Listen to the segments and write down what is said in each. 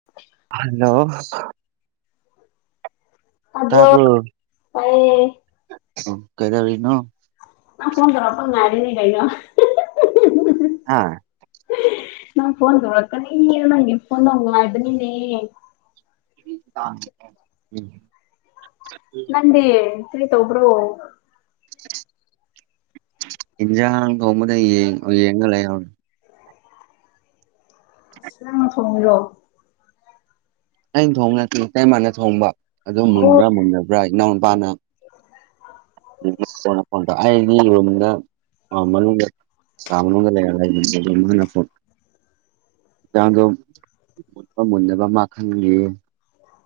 [inaudible] hello ꯇꯥꯕ꯭ꯔꯣ ꯇꯄꯣ ꯇꯥꯏꯌꯦ ꯀꯩꯗꯕꯔꯤ ꯅꯣ ꯑ ꯐꯣꯟ ꯀꯔ ꯄ ꯉꯔꯤꯅꯤ ꯀꯥꯏꯒ ꯍꯥ ꯅꯪ ꯐꯣꯟ ꯇꯧꯔꯛ ꯀꯅꯤ ꯅꯪ ꯐꯣꯟ ꯇ ꯍꯥꯏꯗꯅꯤꯅꯦ [unintelligible] ꯅꯪꯗꯤ ꯀꯔꯤꯇꯣꯕ꯭ꯔꯣ ꯏꯟꯖꯥꯡ ꯊꯣꯡꯕꯗ ꯌꯦꯡꯉ ꯂꯩꯍꯧꯅꯤ ꯁꯟ ꯊꯣꯡꯉꯤꯂꯣ ꯑꯩꯅ ꯊꯣꯡꯉꯁꯤꯦ ꯏꯩ ꯃꯥꯥꯟꯅ ꯊꯣꯡꯕ ꯑꯗꯨ ꯑꯣ ꯃꯨꯟꯕ꯭ꯔꯥ ꯃꯨꯟꯅꯕ꯭ꯔꯥ ꯏꯅꯥꯎ ꯅꯨꯄꯥꯅ ꯐꯣꯟ ꯑꯩꯗꯤ ꯔꯨꯝꯗ ꯃꯅꯨꯡꯗ ꯇꯣ ꯂꯩꯅ ꯐꯗꯣ ꯃꯨꯠꯄ ꯃꯨꯟꯅꯕ ꯃꯈꯜꯒꯤ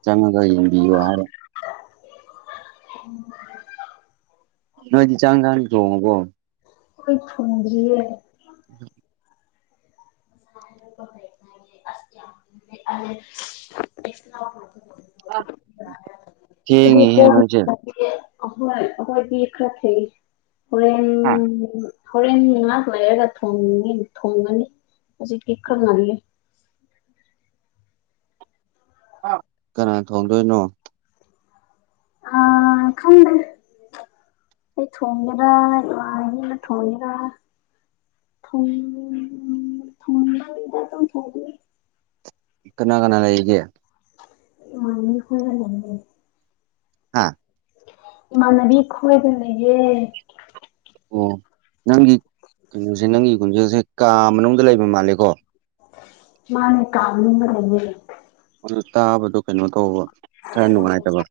ꯆꯪꯉꯒ ꯌꯦꯡꯕꯤꯌꯨ ꯍꯥꯏꯔꯣ ꯎꯝ ꯅꯣꯏꯗꯤ ꯆꯥꯡ ꯀꯥꯟ ꯊꯣꯡꯉꯣꯕꯣ ꯑꯩꯈꯣꯏ ꯐꯣꯡꯗ꯭ꯔꯤꯌꯦ ꯎꯝ ꯍꯥꯏꯔ ꯁ ꯀꯉ ꯀꯣꯟꯅ ꯍꯦꯔꯣꯖꯦ ꯊꯣꯡꯉꯦ ꯑꯍꯣꯏ ꯑꯩꯈꯍꯣꯏ ꯈꯔ ꯊꯦ ꯍꯥ ꯍꯣꯔꯦꯟꯦꯟ ꯍꯣꯔꯦꯟ ꯉꯍꯥꯛ ꯂꯩꯔꯒ ꯊꯣꯡ ꯊꯣꯡꯒꯅꯤ ꯍꯧꯖꯤꯛꯇꯤ ꯈꯔ ꯉꯜꯂꯤ ꯀꯅꯥꯅ ꯊꯣꯡꯗꯣꯏꯅꯣ ꯑ ꯈꯗ ꯑꯩ ꯊꯣꯡꯒꯦꯔꯥ ꯏꯃꯥꯏꯅꯤꯅ ꯊꯣꯡꯉꯦꯔꯥ ꯊꯣꯡ ꯊ ꯂꯩꯗ ꯑꯗꯨ ꯊ ꯀꯅꯥ ꯀꯅꯥ ꯂꯩꯒꯦ ꯃꯅꯤ ꯍꯔ ꯂꯦ ꯍꯥꯥ ꯏꯃꯥꯟꯅꯕꯤ ꯈꯣꯏꯗ ꯂꯩꯒꯦ ꯑꯣ ꯅꯪꯒꯤ ꯀꯩꯅꯣꯁꯦ ꯅꯪꯒꯤ ꯈꯣꯟꯖꯦꯜꯁꯦ ꯀꯥ ꯃꯅꯨꯡꯗ ꯂꯩꯕ ꯃꯥꯜꯂꯦꯀꯣ ꯃꯥꯅꯦ ꯀꯥꯥꯟꯔꯦ ꯑꯗꯨ ꯇꯥꯕꯗꯣ ꯀꯩꯅꯣ ꯇꯧꯕꯧꯕ ꯈꯔ ꯅꯨꯡꯉꯥꯏꯇꯕ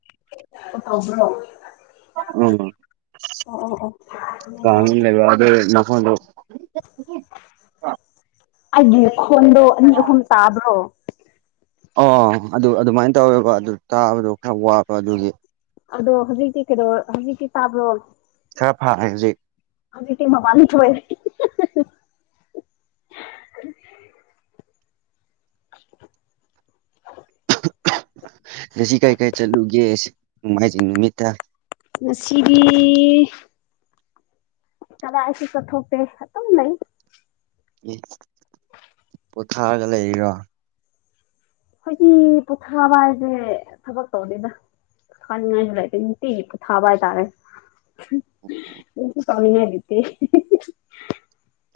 ꯇꯥꯎꯁꯣ ꯎꯝ ꯀꯅ ꯂꯩꯕꯗ ꯅ ꯐꯣꯟꯗ ꯑ ꯒꯤꯀꯣꯟꯣ ꯅꯅꯤ ꯍꯟ ꯇꯥꯕ꯭ꯔꯣ ꯑꯣ ꯑꯗꯨ ꯑꯗꯨꯃꯥꯏꯅ ꯇꯧꯋꯦꯕ ꯑꯗꯨ ꯇꯥꯕꯗꯣ ꯈꯔ ꯋꯥꯕ ꯑꯗꯨꯒꯤ ꯑꯗꯣ ꯍꯧꯖꯤꯛꯇꯤ ꯀꯩꯅꯣ ꯍꯧꯖꯤꯛꯇꯤ ꯇꯥꯕ꯭ꯔꯣ ꯈꯔ ꯐꯥꯉꯦ ꯍꯧꯖꯤꯛ ꯑꯕꯤꯇꯤꯝ ꯃꯥꯅꯤ ꯆꯥꯏ ꯑꯗ ꯁꯤ ꯀꯔꯤ ꯀꯥꯏ ꯆꯠꯂꯨꯒꯦ ꯅꯣꯡꯃꯥꯏꯖꯤꯡ ꯅꯨꯃꯤꯠꯇ ꯉꯁꯤꯗꯤ ꯀꯗꯥꯁꯤꯁ ꯊꯧꯇꯦ ꯂꯩ ꯎ ꯄꯣꯊꯥꯔꯒ ꯂꯩꯔꯤꯔꯣ ꯑꯩꯈꯣꯏꯒꯤ ꯄꯣꯊꯥꯕ ꯍꯥꯏꯁꯦ ꯊꯕꯛ ꯇꯧꯅꯤꯅ ꯊꯅꯤꯡꯉꯥꯏꯂꯥꯏꯇꯤ ꯀ ꯊꯥꯕꯥꯏꯇꯥꯔꯦ ꯀꯃꯤ ꯍꯥꯏ ꯂꯩꯇ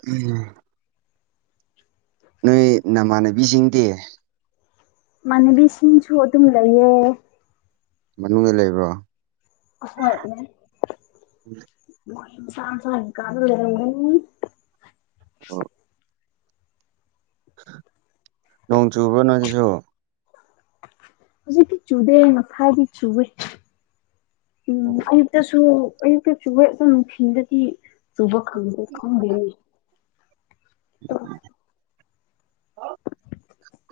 ꯎꯝ ꯅꯣꯏ ꯅꯃꯥꯟꯅꯕꯤꯁꯤꯡꯗꯤ ꯃꯅꯤ ꯁꯤꯡꯅꯁꯨ ꯑꯗꯨꯝ ꯂꯩꯌꯦꯦ ꯃꯅꯨꯡꯗ ꯂꯩꯕ꯭ꯔꯣ ꯑꯁ ꯍꯥꯏꯅꯦ ꯃꯣꯏ ꯁꯥꯟ ꯁꯥꯟ ꯀꯥꯗ ꯂꯩꯔꯒ ꯍꯣ ꯅꯣꯡ ꯆꯨꯕ꯭ꯔꯣ ꯅꯣꯏꯒꯤꯁꯨ ꯍꯧꯖꯤꯛꯗꯤ ꯆꯨꯗꯦ ꯃꯁꯥꯏꯗꯤ ꯆꯨꯋꯦ ꯎꯝ ꯑꯣ ꯑꯌꯨꯛꯇꯁꯨ ꯑꯌꯨꯛꯇ ꯆꯨꯋꯦ ꯑꯗꯨ ꯅꯨꯡꯊꯤꯟꯗꯗꯤ ꯆꯨꯕ ꯈꯪꯗꯦ ꯈꯪꯗꯦꯅꯦ [unintelligible]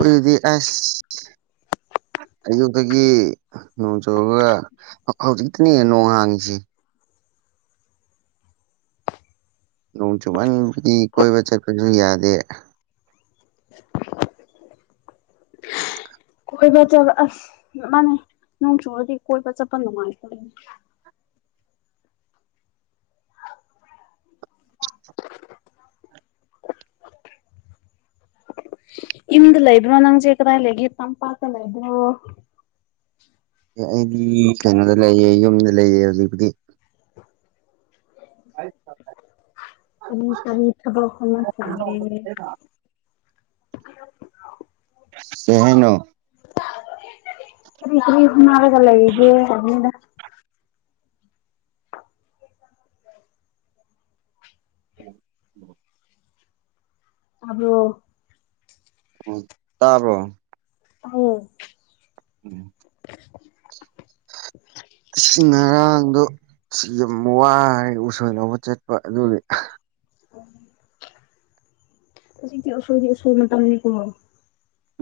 ꯑꯗꯨꯗꯤ ꯑꯁ ꯑꯌꯨꯛꯇꯒꯤ ꯅꯣꯡ ꯆꯨꯨꯔꯒ ꯍꯧꯖꯤꯛꯇꯅꯦ ꯅꯣꯡ ꯍꯥꯡꯉꯤꯁꯤ ꯅꯣꯡ ꯆꯨꯃꯟꯕꯒꯤ ꯀꯣꯏꯕ ꯆꯠꯄꯁꯨ ꯌꯥꯗꯦ ꯀꯣꯏꯕ ꯆꯠꯕ ꯑꯁ ꯃꯥꯅꯦ ꯅꯣꯡ ꯆꯣꯡꯨꯔꯗꯤ ꯀꯣꯏꯕ ꯆꯠꯄ ꯅꯨꯡꯉꯥꯏꯇꯅꯦ ꯏꯝꯗ ꯂꯩꯕ꯭ꯔꯣ ꯅꯪ ꯆꯦ ꯀ꯭ꯔ ꯂꯩꯒꯤꯦ ꯇꯝꯄꯥꯛꯇ ꯂꯩꯕ꯭ꯔꯣ ꯑꯦ ꯑꯩꯗꯤ ꯀꯩꯅꯣꯗ ꯂꯩꯌꯦ ꯌꯨꯝꯗ ꯂꯩꯌꯦ ꯍꯧꯖꯤꯛꯄꯨꯗꯤ [unintelligible] ꯀꯔꯤ ꯀꯔꯤ ꯊꯕꯛ ꯍꯣꯠꯅ ꯈꯔꯒꯦ ꯀꯩ ꯍꯥꯏꯅꯣ ꯀꯔꯤ ꯀꯔꯤ ꯍꯅꯔꯒ ꯂꯩꯒꯦ ꯀꯅꯤꯗ [unintelligible] ꯇꯥꯕ꯭ꯔꯣ ꯎ ꯇꯥꯕ꯭ꯔꯣ ꯑꯧ ꯎꯝ ꯑꯁꯤ ꯉꯔꯥꯡꯗꯣ ꯁꯤ ꯌꯥꯝ ꯋꯥꯔꯦ ꯎꯁꯣꯏꯅꯕ ꯆꯠꯄ ꯑꯗꯨꯗꯤ [unintelligible] ꯍꯧꯖꯤꯛꯇꯤ ꯑꯁꯣꯏꯗꯤ ꯑꯁꯣꯏ ꯃꯇꯝꯅꯤꯅꯦꯀꯣ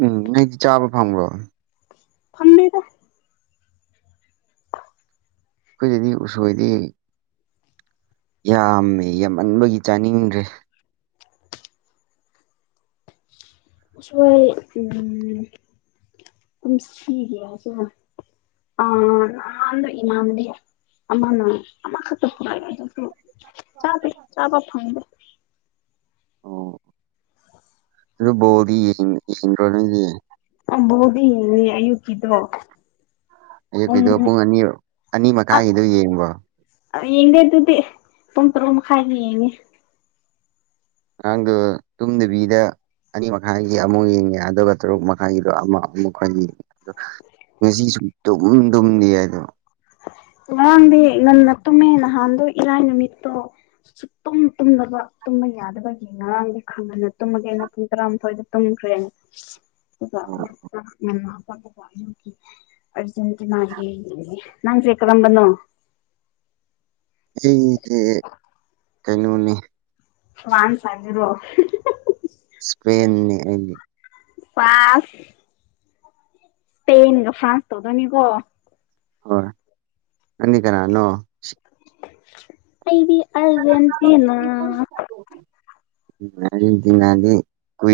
ꯎꯝ ꯅꯪꯗꯤ ꯆꯥꯕ ꯐꯪꯕ꯭ꯔꯣ ꯐꯪꯗꯦꯗ ꯑꯩꯈꯣꯏꯒꯤꯗꯤ ꯎꯁꯣꯏꯗꯤ ꯌꯥꯝꯃꯦ ꯌꯥꯝꯃꯟꯕꯒꯤ ꯆꯥꯅꯤꯡꯗ꯭ꯔꯦ ꯎꯁꯣꯏ ꯎꯝ ꯑ ꯑꯍꯥꯟꯗꯣ ꯏꯃꯥꯟꯅꯥꯕꯤ ꯑꯃꯅ ꯑꯃꯈꯛꯇ ꯄꯨꯔꯛꯑꯦ ꯑꯗꯨꯁꯨ ꯆꯥꯗꯦ ꯆꯥꯕ ꯐꯪꯗꯦ ꯑꯣ ꯑꯗꯨ ꯕꯔꯣꯗꯤ ꯌꯦꯡ ꯌꯦꯡꯗ꯭ꯔꯣ ꯅꯪꯗꯤ [unintelligible] ꯑꯌꯨꯛꯀꯤꯗꯣ ꯑꯌꯨꯛꯀꯤꯗꯣ ꯄꯨꯡ ꯑꯅꯤ ꯑꯅꯤ ꯃꯈꯥꯏꯒꯤꯗꯣ ꯌꯦꯡꯕꯣ ꯌꯦꯡꯗꯦ ꯑꯗꯨꯗꯤ ꯄꯨꯡ ꯇꯔꯨꯛ ꯃꯈꯥꯏ ꯌꯦꯡꯉꯤ ꯅꯪꯗꯣ ꯇꯨꯝꯗꯕꯤꯗ ꯑꯅꯤ ꯃꯈꯥꯏꯒꯤ ꯑꯃꯨꯛ ꯌꯦꯡꯉꯦ ꯑꯗꯨꯒ ꯇꯔꯨꯛ ꯃꯈꯥꯏꯒꯤꯗꯣ ꯑꯃ ꯑꯃꯨꯛꯀꯥ ꯌꯦꯡꯉꯦ ꯉꯁꯤ ꯁꯨꯛꯇꯨꯝ ꯇꯨꯝꯗꯦ ꯑꯗꯣ ꯉꯔꯥꯡꯗꯤ ꯉꯟꯅ ꯇꯨꯝꯃꯦ ꯅꯍꯥꯟꯗꯣ ꯏꯔꯥꯏ ꯅꯨꯃꯤꯠꯇꯣ ꯁꯨꯛꯇꯨꯝ ꯇꯨꯝꯅꯕ ꯇꯨꯝꯕ ꯌꯥꯗꯕꯒꯤ ꯉꯔꯥꯡꯗꯤ ꯈꯪꯍꯟꯅ ꯇꯨꯝꯃꯒꯦ ꯑꯩꯅ ꯄꯨꯡ ꯇꯔꯥꯃꯊꯣꯏꯗ ꯇꯨꯝꯈ꯭ꯔꯦ [unintelligible] ꯑꯥꯔꯖꯦꯟꯇꯤꯅ ꯌꯦꯡꯉꯦ ꯅꯪꯁꯦ ꯀꯔꯝꯕꯅꯣ ꯑꯩꯁꯦ ꯀꯩꯅꯣꯅꯦ [unintelligible] ꯏꯁꯄꯦꯟꯅꯦ ꯑꯩꯗꯤ ꯄꯥꯁ ꯏꯁꯄꯦꯟꯒ ꯐꯔ꯭ꯥꯟꯀ ꯇꯧꯗꯣꯏꯅꯤꯒꯣ ꯍꯣꯏ ꯅꯪꯅꯤ ꯀꯅꯥꯅꯣ ꯑꯩꯗꯤ ꯑꯔꯖꯦꯟꯇꯤꯅ ꯎꯝ ꯑꯔꯖꯦꯟꯇꯤꯅꯗꯤ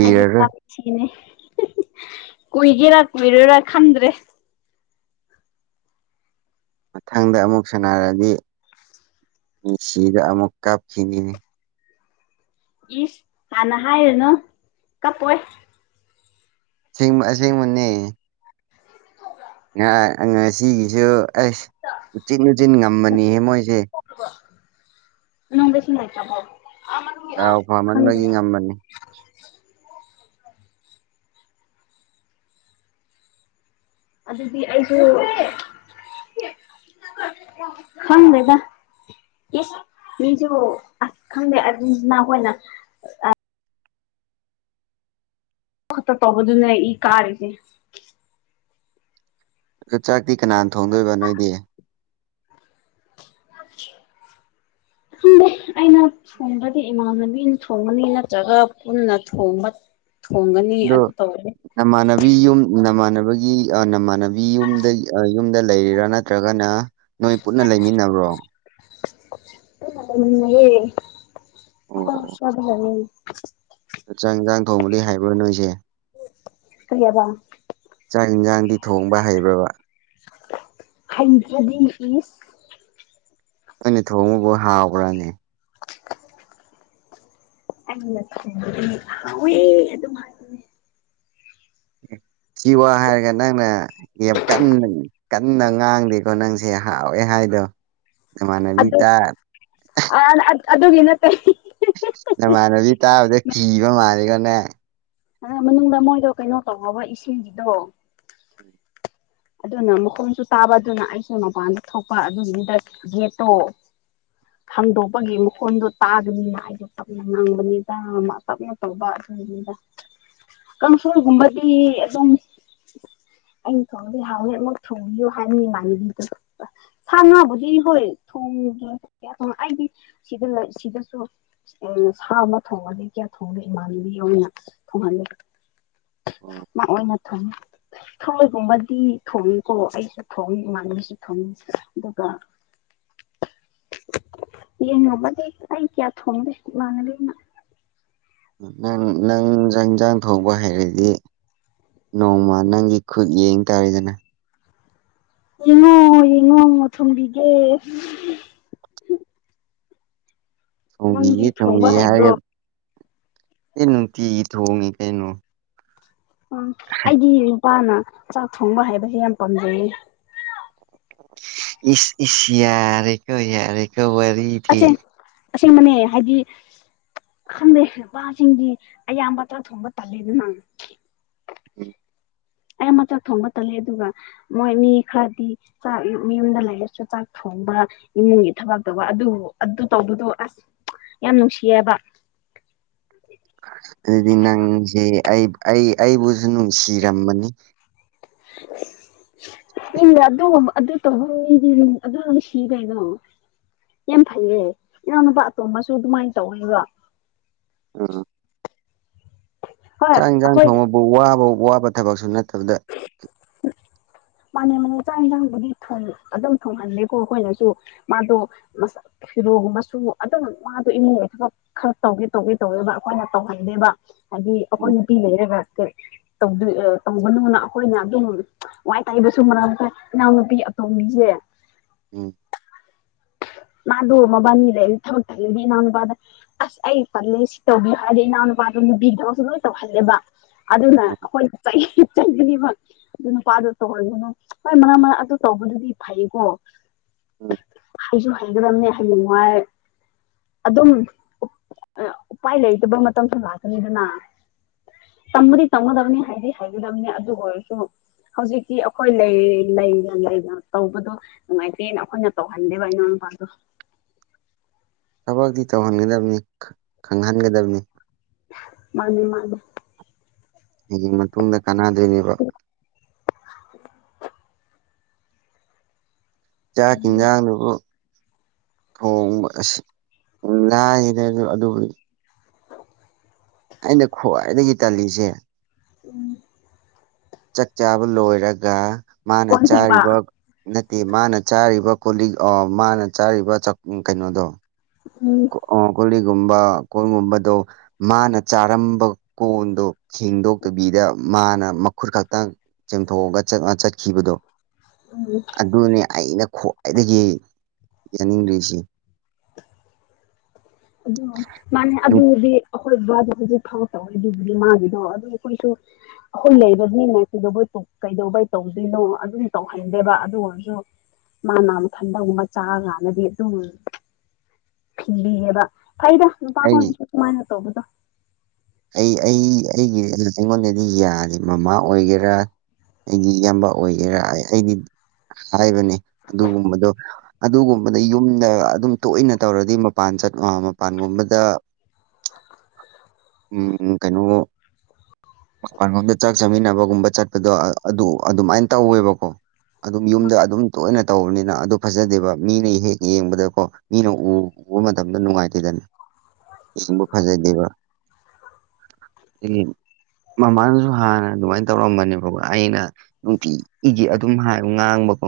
ꯑꯩꯗꯤ ꯀꯨꯏꯒꯦꯔꯥ ꯀꯨꯏꯔꯣꯏꯔꯥ ꯈꯟꯗ꯭ꯔꯦ ꯃꯊꯪꯗ ꯑꯃꯨꯛ ꯁꯅꯔꯗꯤ ꯃꯤꯁꯤꯗ ꯑꯃꯨꯛ ꯀꯥꯞꯈꯤꯅꯤꯅꯦ ꯏꯁ ꯍꯥꯟꯅ ꯍꯥꯏꯔꯨꯅꯨ ꯀꯞꯄꯣꯏ ꯁꯦꯡ ꯑꯁꯦꯡꯕꯅꯦ ꯉ ꯉꯁꯤꯒꯤꯁꯨ ꯑꯁ ꯎꯆꯤꯟ ꯎꯆꯤꯟ ꯉꯝꯕꯅꯤꯍꯦ ꯃꯣꯏꯁꯦ ꯗꯥꯎ ꯐꯃꯟꯕꯒꯤ [unintelligible] ꯉꯝꯕꯅꯤ ꯑꯗꯨꯗꯤ ꯑꯩꯁꯨ ꯈꯪꯗꯦꯗ ꯏꯁ ꯃꯤꯁꯨ ꯑꯁ ꯈꯪꯗꯦ ꯑꯔꯖꯦꯟꯇꯤꯅ ꯈꯣꯢꯅ ꯈꯠꯇ ꯇꯧꯕꯗꯨꯅꯦ ꯏ ꯀꯥꯔꯤꯁꯦ ꯑ ꯆꯥꯛꯇꯤ ꯀꯅꯥꯅ ꯊꯣꯡꯗꯣꯏꯕ ꯅꯣꯏꯗꯤ [inaudible] [unintelligible] ꯑꯩꯅ ꯊꯣꯡꯕꯗꯤ ꯏꯃꯥꯟꯅꯕꯤꯅ ꯊꯣꯡꯕꯅꯤ ꯅꯠꯇ꯭ꯔꯒ ꯄꯨꯟꯅ ꯊꯣꯡꯕ ꯊꯣꯡꯒꯅꯤ ꯑꯗꯣ ꯑꯗꯨ ꯇꯧꯔꯦ ꯅꯃꯥꯟꯅꯕꯤ ꯌꯨꯝ ꯅꯃꯥꯟꯅꯕꯒꯤ ꯅꯃꯥꯟꯅꯕꯤ ꯌꯨꯝꯗ ꯌꯨꯝꯗ ꯂꯩꯔꯤꯔꯥ ꯅꯠꯇ꯭ꯔꯒꯅ ꯅꯣꯏ ꯄꯨꯟꯅ ꯂꯩꯃꯤꯟꯅꯕ꯭ꯔꯣ ꯄꯨꯟꯅ ꯂꯩꯃꯤꯟꯅꯩꯌꯦ ꯑꯈꯣꯢ ꯍꯣꯁꯇꯦꯜ ꯗ ꯂꯩꯃꯤꯟ ꯆꯥꯛ ꯏꯟꯁꯥꯡ ꯊꯣꯡꯕꯗ ꯍꯥꯏꯕ꯭ꯔꯥ ꯅꯣꯏꯁꯦ ꯀꯩꯌꯥꯕ ꯆꯥꯛ ꯌꯦꯟꯁꯥꯡꯗꯤ ꯊꯣꯡꯕ ꯍꯩꯕ꯭ꯔꯕ ꯍꯩꯇꯔꯥꯗꯤ ꯏꯁ ꯅꯪꯅ ꯊꯣꯡꯉꯕꯨ ꯍꯥꯎꯕꯔꯅꯦ ꯑꯩꯅ ꯊꯣꯡꯕꯒꯤꯅꯦ ꯍꯥꯎꯏ ꯑꯗꯨꯝ ꯍꯥꯢ ꯖꯤꯋꯥ ꯍꯥꯏꯔꯒ ꯅꯪꯅ ꯌꯥꯝ ꯀꯟꯅ ꯀꯟꯅ ꯉꯥꯡꯗꯦꯀꯣ ꯅꯪꯁꯦ ꯍꯥꯎꯋꯦ ꯍꯥꯏꯗꯣ ꯅꯃꯥꯅꯕꯤ ꯇ ꯑ ꯑꯗꯨꯒꯤ ꯅꯠꯇꯦ ꯅꯃꯥꯟꯅꯕꯤ ꯇꯥꯕꯗ ꯀꯤꯕ ꯃꯥꯜꯂꯤꯀꯣ ꯅꯪ ꯑꯗ ꯃꯅꯨꯡꯗ ꯃꯣꯏꯗꯣ ꯀꯩꯅꯣ ꯇꯧꯕ ꯏꯁꯤꯡꯒꯤꯗꯣ ꯑꯗꯨꯅ ꯃꯈꯣꯟꯁꯨ ꯇꯥꯕ ꯑꯗꯨꯅ ꯑꯩꯁꯨ ꯃꯄꯥꯟꯗ ꯊꯣꯛꯄ ꯑꯗꯨꯒꯤꯅꯤꯗ ꯒꯦꯠꯇꯣ ꯍꯥꯡꯗꯣꯛꯄꯒꯤ ꯃꯈꯣꯟꯗꯣ ꯇꯥꯕꯅꯤꯅ ꯍꯥꯏꯗꯣ ꯇꯞꯅ ꯉꯥꯡꯕꯅꯤꯗ ꯇꯞꯅ ꯇꯧꯕ ꯑꯗꯨꯒꯤꯅꯤꯗ ꯀꯥꯡꯁꯣꯢꯒꯨꯝꯕꯗꯤ ꯑꯗꯨꯝ ꯑꯩ ꯍꯥꯎꯗꯤ ꯍꯥꯎꯌꯦ ꯑꯃꯨꯛ ꯊꯣꯡꯕꯤꯌꯨ ꯍꯥꯏꯕꯅꯤ ꯏꯃꯥꯟꯅꯕꯤꯗꯣ ꯁꯥ ꯉꯥꯕꯨꯗꯤ ꯍꯣꯏ ꯊꯣꯡꯗꯤ ꯑꯩꯗꯤ ꯁꯤꯗ ꯂꯩ ꯁꯤꯗꯁꯨ ꯁꯥ ꯑꯃ ꯊꯣꯡꯉꯗꯤ ꯀꯌꯥ ꯊꯣꯡꯗꯦ ꯏꯃꯥꯟꯅꯕꯤ ꯑꯣꯢꯅ ꯊꯣꯡꯍꯜꯂꯤ ꯃꯑꯣꯏꯄ ꯊꯣꯡꯉꯦ ꯊꯃꯣꯏꯒꯨꯝꯕꯗꯤ ꯊꯣꯡꯏꯀꯣ ꯑꯩꯁꯨ ꯊꯣꯡꯏ ꯏꯃꯥꯟꯅꯕꯤꯁꯨ ꯊꯣꯡꯏꯤ ꯑꯗꯨꯒ ꯌꯦꯟꯒꯨꯝꯕꯗꯤ ꯑꯩ ꯀꯌꯥ ꯊꯣꯡꯗꯦ ꯏꯃꯟꯅꯕꯤꯅ ꯅꯪ ꯅꯪ ꯏꯟꯖꯥꯡ ꯊꯣꯡꯕ ꯍꯩꯏꯔꯗꯤ ꯅꯣꯡꯃ ꯅꯪꯒꯤ ꯈꯨꯠ ꯌꯦꯡ ꯇꯥꯔꯦꯗꯅ ꯌꯦꯡꯉꯣ ꯌꯦꯡꯉꯣ ꯊꯣꯡꯕꯤꯒꯦ ꯊꯣꯡꯕꯤꯒꯦ ꯅꯪꯗꯤ ꯊꯣꯡꯕ ꯊꯣꯡꯕꯤꯒꯦ ꯍꯥꯏꯔꯒ ꯍꯩꯕ꯭ꯔꯣ ꯑꯦ ꯅꯨꯡꯇꯤꯒꯤ ꯊꯣꯡꯉꯦ ꯀꯩꯅꯣ ꯎꯝ ꯑꯩꯒꯤ ꯅꯨꯄꯥꯅ ꯆꯥꯛ ꯊꯣꯡꯕ ꯍꯩꯕꯁꯦ ꯌꯥꯝ ꯄꯥꯝꯖꯩꯌꯦ ꯏ ꯏ ꯌꯥꯔꯦ ꯀꯣ ꯌꯥꯔꯦ ꯀꯣ ꯋꯥꯔꯤ ꯑꯁꯦꯡ ꯑꯁꯦꯡꯕꯅꯦ ꯍꯥꯏꯗꯤ ꯈꯪꯗꯦ ꯅꯨꯄꯥꯁꯤꯡꯗꯤ ꯑꯌꯥꯝꯕ ꯇ ꯊꯣꯡꯕ ꯇꯜꯂꯤꯗ ꯅ ꯎꯝ ꯑꯩ ꯑꯃꯛ ꯆꯥꯛ ꯊꯣꯡꯕ ꯇꯜꯂꯦ ꯑꯗꯨꯒ ꯃꯣꯏ ꯃꯤ ꯈꯔꯗꯤ ꯆꯥꯛ ꯃꯤꯌꯨꯝꯗ ꯂꯩꯔꯁꯨ ꯆꯥꯛ ꯊꯣꯡꯕ ꯏꯃꯨꯡꯒꯤ ꯊꯕꯛꯇꯧꯕ ꯑꯗꯨ ꯑꯗꯨ ꯇꯧꯕꯗꯣ ꯑꯁ ꯌꯥꯝ ꯅꯨꯡꯁꯤꯌꯦꯕ ꯑꯗꯨꯗꯤ ꯅꯪꯁꯦ ꯑꯩ ꯑꯩ ꯑꯩꯕꯨꯁꯨ ꯅꯨꯡꯁꯤꯔꯝꯃꯅꯤ ꯏ ꯑꯗꯨ ꯑꯗꯨ ꯇ ꯑꯗꯨꯤꯒ ꯏꯗꯣ [unintelligible] ꯌꯥꯝ ꯐꯩꯌꯦ ꯏꯅꯥꯎꯅꯨꯄꯥ ꯑꯇꯣꯝꯕꯁꯨ ꯑꯗꯨꯃꯥꯏꯅ ꯇꯧꯋ‌ꯦꯕ ꯎꯝ ꯍꯣꯏ ꯆꯥꯛ ꯌꯦꯟꯁꯥꯡ ꯑꯩꯈꯣꯏ ꯊꯣꯡꯕꯕꯨ ꯋꯥꯕ ꯋꯥꯕ ꯊꯕꯛꯁꯨ ꯅꯠꯇꯕꯗ ꯃꯥꯅꯦ ꯃꯥꯅꯦ ꯆꯥꯛ ꯏꯟꯁꯥꯡꯕꯨꯗꯤ ꯑꯗꯨꯝ ꯊꯣꯡꯍꯜꯂꯦꯀꯣ ꯑꯩꯈꯣꯏꯅꯁꯨ ꯃꯥꯗꯣꯁ ꯐꯤꯔꯣꯒꯨꯝꯕꯁꯨ ꯑꯗꯨꯝ ꯃꯥꯗꯣ ꯏꯃꯨꯡꯒꯤ ꯊꯕꯛ ꯈꯔ ꯇꯧꯒꯦ ꯇꯧꯒꯦ ꯇꯧꯋꯦꯕ ꯑꯩꯈꯣꯏꯅ ꯇꯧꯍꯟꯗꯦꯕ ꯍꯥꯏꯗꯤ ꯑꯩꯈꯣꯏ ꯎꯝ ꯅꯨꯄꯤ ꯂꯩꯔꯒꯦ ꯀ ꯇꯧꯗꯔꯤ ꯑꯥ ꯇꯧꯒꯅꫭꯅ ꯑꯩꯈꯣꯏꯅ ꯑꯗꯨꯝ ꯋꯥꯏ ꯇꯥꯏꯕꯁꯨ ꯃꯔꯝ ꯐꯥꯏ ꯏꯅꯥꯎꯅꯨꯄꯤ ꯑꯇꯣꯝꯕꯤꯁꯦ [inaudible] ꯃꯗꫭ‌‌ ꯃꯕꯅꯤ ꯂꯩꯔꯗꯤ ꯊꯕꯛ ꯇꯟꯂꯗꯤ ꯏꯅꯥꯎꯅꯨꯄꯗ ꯑꯁ ꯑꯩ ꯇꯜꯂꯦ ꯁꯤ ꯇꯧꯕꯤꯌꯨ ꯍꯥꯏꯗꯤ ꯏꯅꯥꯎ ꯅꯨꯄꯥꯗꯣ ꯅꯨꯄꯤꯒꯤꯁꯨ ꯊꯕꯛꯁꯨ ꯂꯣꯏ ꯇꯧꯍꯜꯂꯦꯕ ꯑꯗꯨꯅ ꯑꯩꯈꯣꯏ ꯆꯩ ꯆꯩꯒꯅ‌ꯦꯕ ꯑꯗꯨ ꯅꯨꯄꯥꯗꫭ ꯇꯧꯍꯟꯒꯅꯨ ꯍꯣꯏ ꯃꯥꯔꯛ ꯃꯥꯔꯛ ꯑꯗꯨ ꯇꯧꯕꯗꯨꯗꯤ ꯐꯩꯀꯣ ꯍꯥꯏꯁꯨ ꯍꯩꯒꯗꯝꯅꯦ ꯍꯌꯦꯡꯋꯥꯏ ꯑꯗꯨꯝ ꯎꯄꯥꯏ ꯂꯩꯇꯕ ꯃꯇꯝꯁꯨ ꯂꯥꯛꯀꯅꯤꯗꯅ ꯇꯝꯕꯗꯤ ꯇꯝꯒꯗꯕꯅꯤ ꯍꯥꯏꯗꯤ ꯍꯥꯏꯕꯤꯗꯕꯅꯤ ꯑꯗꯨ ꯑꯣꯏꯔꯁꯨ ꯍꯧꯖꯤꯛ ꯇꯤ ꯑꯩꯈꯣꯏ ꯂꯩꯔꯤ ꯂꯩꯅ ꯂꯩꯅ ꯇꯧꯕꯗꯣ ꯅꯨꯡꯉꯥꯏꯇꯦꯅ ꯑꯩꯈꯣꯏꯅ ꯇꯧꯍꯟꯗꯦꯕ ꯏꯅꯥꯎ ꯅꯨꯄꯥꯗꯣ ꯊꯕꯛꯇꯤ ꯇꯧꯍꯟꯒꯗꯕꯅꯤ ꯈꯪꯍꯟꯒꯗꯕꯅꯤ ꯃꯥꯅꯦ ꯃꯥꯅꯦ ꯍꯡ [unintelligible] ꯃꯇꯨꯡꯗ ꯀꯥꯟꯅꯗ꯭ꯣꯏꯅꯦꯕ [unintelligible] ꯆꯥꯛ ꯍꯤꯟꯖꯥꯡꯗꯨꯕꯨ ꯊꯣꯡꯕ ꯑꯁ ꯅꯥꯏꯗ [unintelligible] ꯑꯗꯨꯕꯨꯗꯤ ꯑꯩꯅ ꯈ꯭ꯋꯥꯏꯗꯒꯤ ꯇꯜꯂꯤꯁꯦ ꯎꯝ ꯆꯥꯛ ꯆꯥꯕ ꯂꯣꯏꯔꯒ ꯃꯥꯅ ꯀꯣꯟ ꯐꯦꯡꯕ ꯆꯥꯔꯤꯕ ꯅꯠꯇꯦ ꯃꯥꯅ ꯆꯥꯔꯤꯕ ꯀꯣꯂꯤꯛ ꯃꯥꯅ ꯆꯥꯛꯀ ꯀꯩꯅꯣꯗꯣ ꯎꯝ ꯀꯣꯟꯂꯤꯛꯒꯨꯝꯕ ꯀꯣꯜꯒꯨꯝꯕꯗꯣ ꯃꯥꯅ ꯆꯥꯔꯝꯕ ꯀꯣꯟꯗꯣ ꯐ‌ꯦꯡꯗꯣꯛꯇꯕꯤꯗ ꯃꯥꯅ ꯃꯈꯨꯠ ꯈꯛꯇꯪ ꯆꯥꯝꯊꯣꯛꯑꯒ ꯆꯠ ꯆꯠꯈꯤꯕꯗꯣ ꯎꯝ ꯑꯗꯨꯅꯤ ꯑꯩꯅ ꯈ꯭ꯋꯥꯏꯗꯒꯤ ꯌꯥꯅꯤꯡꯗ꯭ꯔꯤꯁꯤ ꯑꯗꯣ ꯃꯥꯅꯦ ꯑꯗꯨꯕꯨꯗꯤ ꯑꯩꯈꯣꯏ ꯕꯕꯥꯗꯣ ꯍꯧꯖꯤꯛ ꯐꯥꯎ ꯇꯧꯋꯣꯏꯗꯨꯕꯨꯗꯤ ꯃꯥꯒꯤꯗꯣ ꯑꯗꯨꯝ ꯑꯩꯈꯣꯏꯁꯨ ꯑꯩꯈꯣꯏ ꯂꯩꯔꯗꯤꯅ ꯀꯩꯗꯧꯕꯩ ꯀꯩꯗꯧꯕꯩ ꯇꯧꯗꯣꯏꯅꯣ ꯑꯗꯨꯝ ꯇꯧꯍꯟꯗꯦꯕ ꯑꯗꯨ ꯑꯣꯏꯔꯁꯨ ꯃꯥ ꯃꯥ ꯃꯊꯟꯗꯒꯨꯝꯕ [unintelligible] ꯆꯥꯔꯀꯥꯟꯅꯗꯤ ꯑꯗꯨꯝ ꯊꯤꯕꯤꯌꯦꯕ ꯐꯩꯗ ꯅꯨꯄ ꯑꯩ ꯈꫭꯏꯅꯁꯨ ꯑꯗꯨꯃꯥꯏꯅ ꯇꯧꯕꯗꯣ ꯑꯩ ꯑꯩ ꯑꯩꯒꯤ ꯑꯩꯉꯣꯟꯗꯗꯤ ꯌꯥꯗ‌ꯦ ꯃꯃꯥ ꯑꯣꯏꯒꯦꯔꯥ ꯑꯩꯗꯤ ꯏꯌꯥꯝꯕ ꯑꯣꯏꯒꯦꯔꯥ ꯑꯩꯗꯤ ꯍꯥꯏꯕꯅꯦ ꯑꯗꯨꯒꯨꯝꯕꯗꯣ ꯑꯗꯨꯒꯨꯝꯕꯗ ꯌꯨꯝꯗ ꯑꯗꯨꯝ ꯇꯣꯏꯅ ꯇꯧꯔꯗꯤ ꯃꯄꯥꯟ ꯆꯠ ꯃꯄꯥꯟꯒꯨꯝꯕꯗ ꯎꯝ ꯀꯩꯅꯣ ꯃꯄꯥꯟ ꯒꯝꯗ ꯆꯥꯛ ꯆꯥꯃꯤꯟꯅꯕꯒꯨꯝꯕ ꯆꯠꯄꯗꯣ ꯑꯗꯨ ꯑꯗꯨꯃꯥꯏꯅ ꯇꯧꯋꯦꯕꯀꯣ ꯑꯗꯨꯝ ꯌꯨꯝꯗ ꯑꯗꯨꯝ ꯇꯣꯏꯅ ꯇꯧꯕꯅꯤꯅ ꯑꯗꯨ ꯐꯖꯗꯦꯕ ꯃꯤꯅ ꯍꯦꯛ ꯌꯦꯡꯕꯗꯀꯣ ꯃꯤꯅ ꯎ ꯎꯕ ꯃꯇꯝꯗ ꯅꯨꯡꯉꯥꯏꯇꯦꯗꯅ ꯏꯁꯤꯡꯕꯨ ꯐꯖꯗꯦꯕ ꯃꯃꯥꯅꯁꯨ ꯍꯥꯟꯅ ꯑꯗꯨꯃꯥꯏꯅ ꯇꯧꯔꯛꯑꯝꯕꯅꯦꯕ ꯑꯩꯅ ꯅꯨꯡꯇꯤ ꯏꯒꯤꯦ ꯑꯗꯨꯝ ꯍꯥꯏꯌ ꯉꯥꯡꯕꯀꯣ